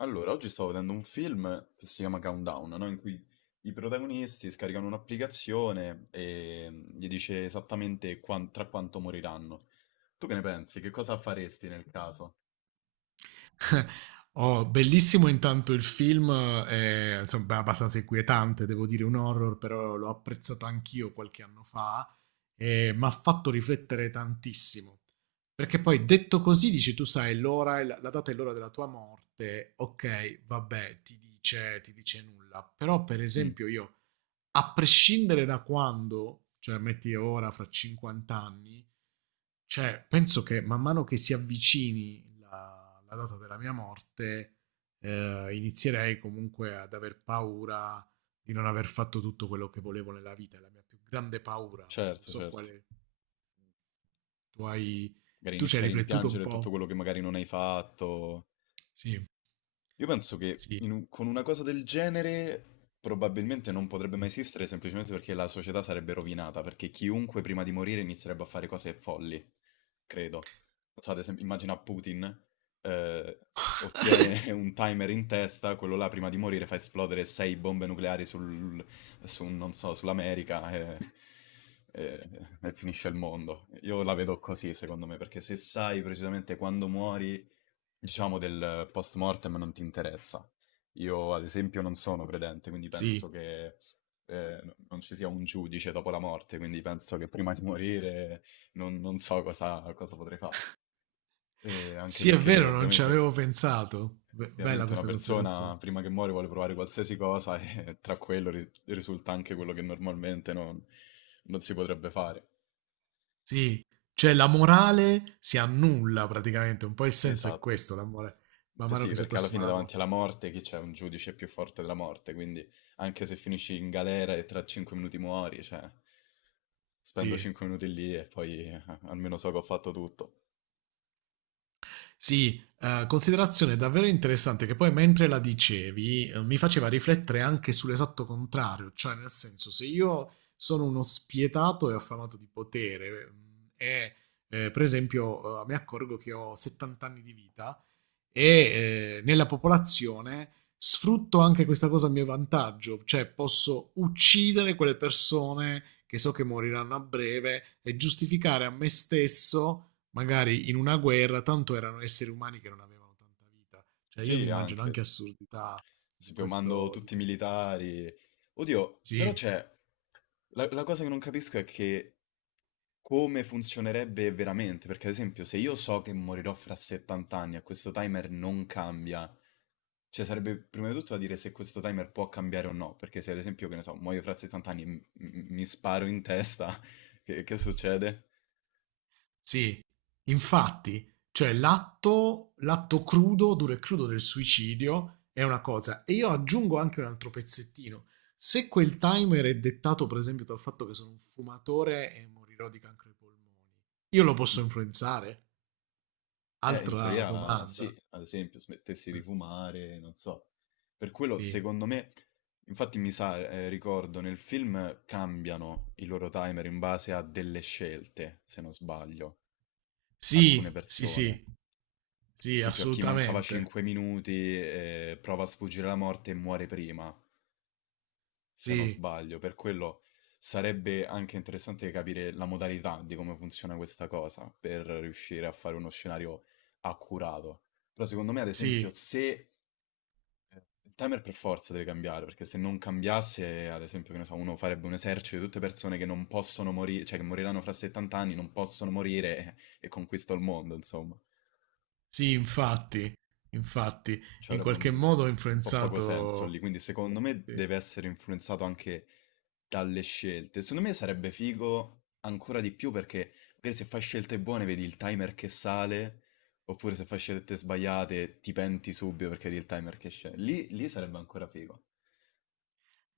Allora, oggi stavo vedendo un film che si chiama Countdown, no? In cui i protagonisti scaricano un'applicazione e gli dice esattamente tra quanto moriranno. Tu che ne pensi? Che cosa faresti nel caso? Oh, bellissimo intanto il film, è, insomma, beh, abbastanza inquietante, devo dire un horror, però l'ho apprezzato anch'io qualche anno fa e mi ha fatto riflettere tantissimo. Perché poi detto così, dici tu sai l'ora, e la data e l'ora della tua morte, ok, vabbè, ti dice nulla. Però per Mm, esempio io a prescindere da quando, cioè metti ora fra 50 anni, cioè penso che man mano che si avvicini la data della mia morte, inizierei comunque ad aver paura di non aver fatto tutto quello che volevo nella vita. È la mia più grande paura. Non certo, so certo. quale tu hai. Magari Tu ci hai iniziare a riflettuto un rimpiangere po'? tutto quello che magari non hai fatto. Sì, Io penso che sì, con una cosa del genere probabilmente non potrebbe mai esistere semplicemente perché la società sarebbe rovinata, perché chiunque prima di morire inizierebbe a fare cose folli, credo. Non so, ad esempio, immagina Putin, eh, ottiene un timer in testa, quello là prima di morire fa esplodere sei bombe nucleari su, non so, sull'America e- e finisce il mondo. Io la vedo così, secondo me, perché se sai precisamente quando muori diciamo, del post mortem non ti interessa. Io, ad esempio, non sono credente, quindi sì. penso che non ci sia un giudice dopo la morte, quindi penso che prima di morire non so cosa potrei fare. E anche Sì, è perché, vero, non ci avevo ovviamente, pensato. Be- bella ovviamente una questa persona considerazione. prima che muore vuole provare qualsiasi cosa e tra quello risulta anche quello che normalmente non si potrebbe fare. Sì, cioè la morale si annulla praticamente, un po' il senso è Esatto. questo, l'amore, man mano Sì, che si perché alla approssima fine la davanti morte. alla morte chi c'è? Un giudice più forte della morte, quindi anche se finisci in galera e tra 5 minuti muori, cioè, spendo Sì, 5 minuti lì e poi almeno so che ho fatto tutto. sì, considerazione davvero interessante che poi mentre la dicevi mi faceva riflettere anche sull'esatto contrario, cioè nel senso se io sono uno spietato e affamato di potere per esempio mi accorgo che ho 70 anni di vita, nella popolazione sfrutto anche questa cosa a mio vantaggio, cioè posso uccidere quelle persone che so che moriranno a breve e giustificare a me stesso, magari in una guerra, tanto erano esseri umani che non avevano tanta vita. Cioè io mi Sì, immagino anche, anche assurdità se più mando di tutti i questo. militari. Oddio, Sì, la cosa che non capisco è che come funzionerebbe veramente, perché ad esempio se io so che morirò fra 70 anni e questo timer non cambia. Cioè, sarebbe prima di tutto da dire se questo timer può cambiare o no, perché se ad esempio, che ne so, muoio fra 70 anni e mi sparo in testa, che succede? sì, infatti, cioè l'atto crudo, duro e crudo del suicidio è una cosa. E io aggiungo anche un altro pezzettino. Se quel timer è dettato, per esempio, dal fatto che sono un fumatore e morirò di cancro ai polmoni, io lo posso Mm. influenzare? In Altra teoria domanda. sì, ad esempio, smettessi Eh, di fumare, non so. Per quello, Sì, secondo me, infatti mi sa, ricordo, nel film cambiano i loro timer in base a delle scelte, se non sbaglio, alcune sì, sì, persone. Ad sì, sì, esempio, a chi mancava assolutamente. 5 minuti, prova a sfuggire alla morte e muore prima. Se non Sì, sbaglio, per quello sarebbe anche interessante capire la modalità di come funziona questa cosa per riuscire a fare uno scenario accurato. Però secondo me, ad esempio, sì, se il timer per forza deve cambiare, perché se non cambiasse, ad esempio, che ne so, uno farebbe un esercito di tutte persone che non possono morire, cioè che moriranno fra 70 anni, non possono morire e conquista il mondo, insomma. sì, infatti, infatti, Ci in avrebbe qualche un, modo ho un po' poco senso lì, influenzato. quindi secondo me Sì. deve essere influenzato anche dalle scelte. Secondo me sarebbe figo ancora di più perché magari se fai scelte buone vedi il timer che sale, oppure se fai scelte sbagliate ti penti subito perché vedi il timer che scende. Lì sarebbe ancora figo.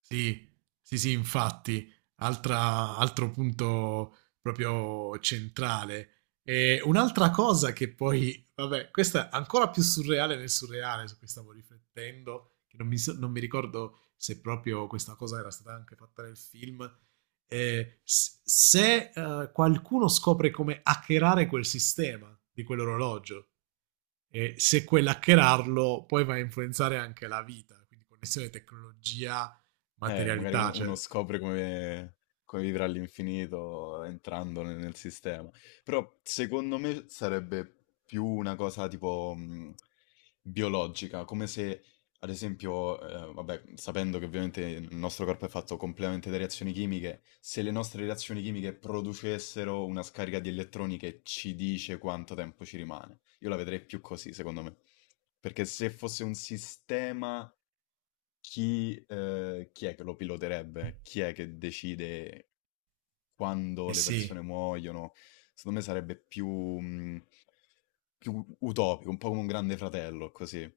Sì, sì, sì, infatti, altra- altro punto proprio centrale. E un'altra cosa che poi, vabbè, questa è ancora più surreale nel surreale, su cui stavo riflettendo, che non mi, so- non mi ricordo se proprio questa cosa era stata anche fatta nel film, s- se qualcuno scopre come hackerare quel sistema di quell'orologio e se quell'hackerarlo poi va a influenzare anche la vita, quindi connessione tecnologia Magari materialità, cioè, uno scopre come vivere all'infinito entrando nel sistema. Però secondo me sarebbe più una cosa tipo biologica, come se, ad esempio, vabbè, sapendo che ovviamente il nostro corpo è fatto completamente da reazioni chimiche, se le nostre reazioni chimiche producessero una scarica di elettroni che ci dice quanto tempo ci rimane. Io la vedrei più così, secondo me. Perché se fosse un sistema chi è che lo piloterebbe? Chi è che decide quando eh le persone sì, muoiono? Secondo me sarebbe più, più utopico, un po' come un grande fratello, così.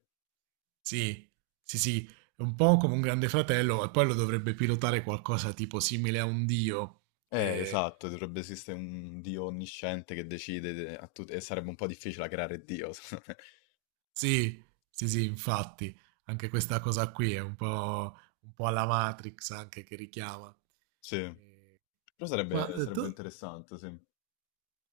sì, sì, sì, è un po' come un grande fratello e poi lo dovrebbe pilotare qualcosa tipo simile a un dio. Eh, Esatto, dovrebbe esistere un Dio onnisciente che decide a tutti, e sarebbe un po' difficile creare Dio, secondo me. sì, sì, sì, infatti, anche questa cosa qui è un po' alla Matrix anche che richiama. Sì, però Ma tu sarebbe interessante, sì.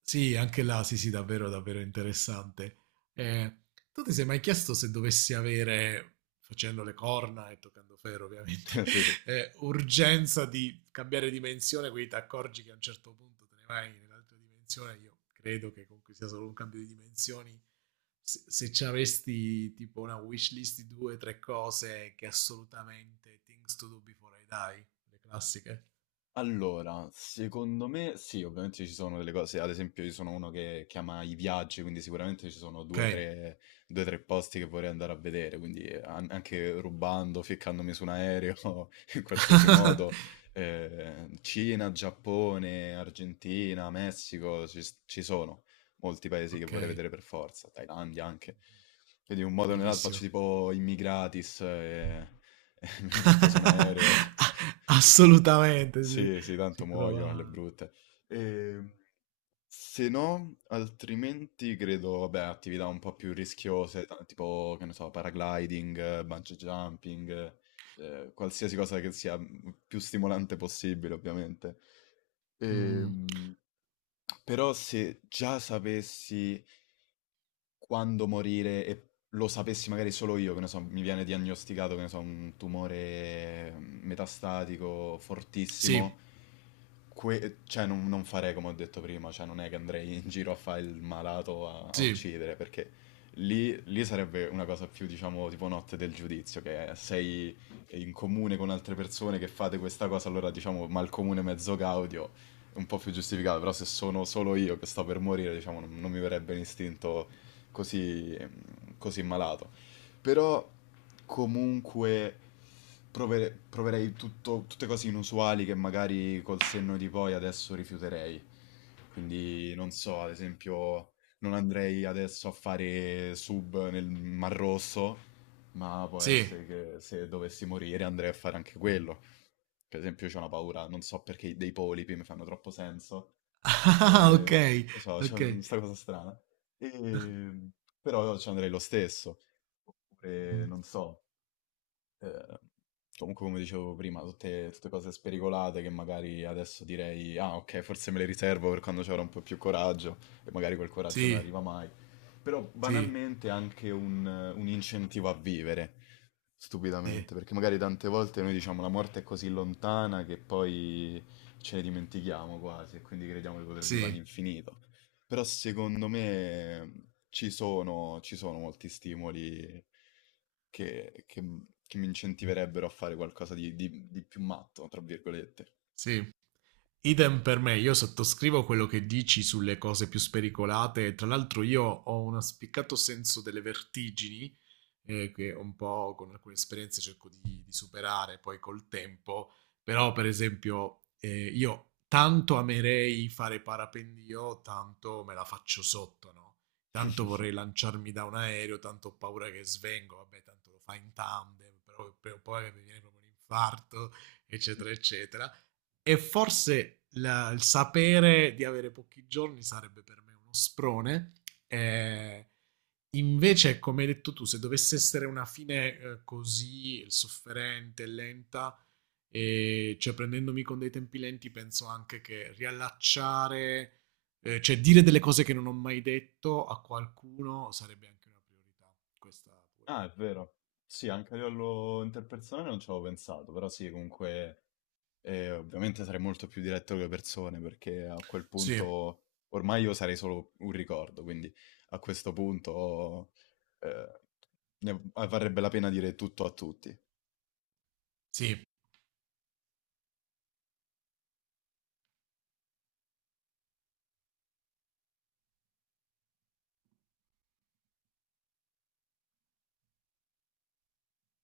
sì, anche là, sì, sì, davvero, davvero interessante. Eh, tu ti sei mai chiesto se dovessi avere, facendo le corna e toccando ferro ovviamente, Sì, sì. Urgenza di cambiare dimensione, quindi ti accorgi che a un certo punto te ne vai nell'altra dimensione, io credo che comunque sia solo un cambio di dimensioni, se ci avessi tipo una wish list di due o tre cose che assolutamente things to do before I die, le classiche. Allora, secondo me sì, ovviamente ci sono delle cose, ad esempio io sono uno che ama i viaggi, quindi sicuramente ci sono Ok. due o tre, due, tre posti che vorrei andare a vedere, quindi anche rubando, ficcandomi su un aereo, in qualsiasi modo, Cina, Giappone, Argentina, Messico, ci sono molti paesi che Ok, vorrei vedere per forza, Thailandia anche, quindi in un modo o nell'altro faccio bellissimo. tipo immigratis e mi butto su un aereo. Assolutamente sì, Sì, sì, tanto si muoio alle trova brutte. Ehm, se no, altrimenti credo, vabbè, attività un po' più rischiose, tipo, che ne so, paragliding, bungee jumping, qualsiasi cosa che sia più stimolante possibile, ovviamente. mhmm, Ehm, però se già sapessi quando morire e lo sapessi magari solo io, che ne so, mi viene diagnosticato, che ne so, un tumore metastatico sì, fortissimo, cioè non farei come ho detto prima, cioè non è che andrei in giro a fare il malato a sì, uccidere, perché lì sarebbe una cosa più, diciamo, tipo notte del giudizio, che sei in comune con altre persone che fate questa cosa, allora diciamo malcomune mezzo gaudio, è un po' più giustificato, però se sono solo io che sto per morire, diciamo, non mi verrebbe l'istinto così, così malato. Però comunque proverei tutte cose inusuali che magari col senno di poi adesso rifiuterei. Quindi non so, ad esempio, non andrei adesso a fare sub nel Mar Rosso, ma può sì. essere che se dovessi morire andrei a fare anche quello. Per esempio, c'ho una paura, non so perché dei polipi mi fanno troppo senso, Ah, e, non okay, lo so, c'è okay. questa cosa strana. E, però ci andrei lo stesso. Oppure, Mh, non so. Ehm, comunque come dicevo prima, tutte cose spericolate che magari adesso direi, ah ok, forse me le riservo per quando ci avrò un po' più coraggio e magari quel coraggio non sì, arriva mai. Però sì, banalmente anche un incentivo a vivere, sì, stupidamente, perché magari tante volte noi diciamo la morte è così lontana che poi ce ne dimentichiamo quasi e quindi crediamo di poter vivere sì, all'infinito. Però secondo me ci sono molti stimoli che mi incentiverebbero a fare qualcosa di più matto, tra virgolette. sì. Idem per me, io sottoscrivo quello che dici sulle cose più spericolate. Tra l'altro io ho un spiccato senso delle vertigini che un po' con alcune esperienze cerco di superare poi col tempo, però per esempio io tanto amerei fare parapendio, tanto me la faccio sotto, no? Tanto vorrei lanciarmi da un aereo, tanto ho paura che svengo, vabbè, tanto lo fa in tandem, però poi mi viene proprio un infarto, eccetera, eccetera. E forse la- il sapere di avere pochi giorni sarebbe per me uno sprone. Eh, invece, come hai detto tu, se dovesse essere una fine così sofferente, lenta, e cioè prendendomi con dei tempi lenti, penso anche che riallacciare, cioè dire delle cose che non ho mai detto a qualcuno sarebbe anche una priorità. Questa pure. Ah, è vero. Sì, anche a livello interpersonale non ci avevo pensato, però sì, comunque ovviamente sarei molto più diretto con le persone perché a quel Sì, punto ormai io sarei solo un ricordo, quindi a questo punto eh, ne varrebbe la pena dire tutto a tutti. sì.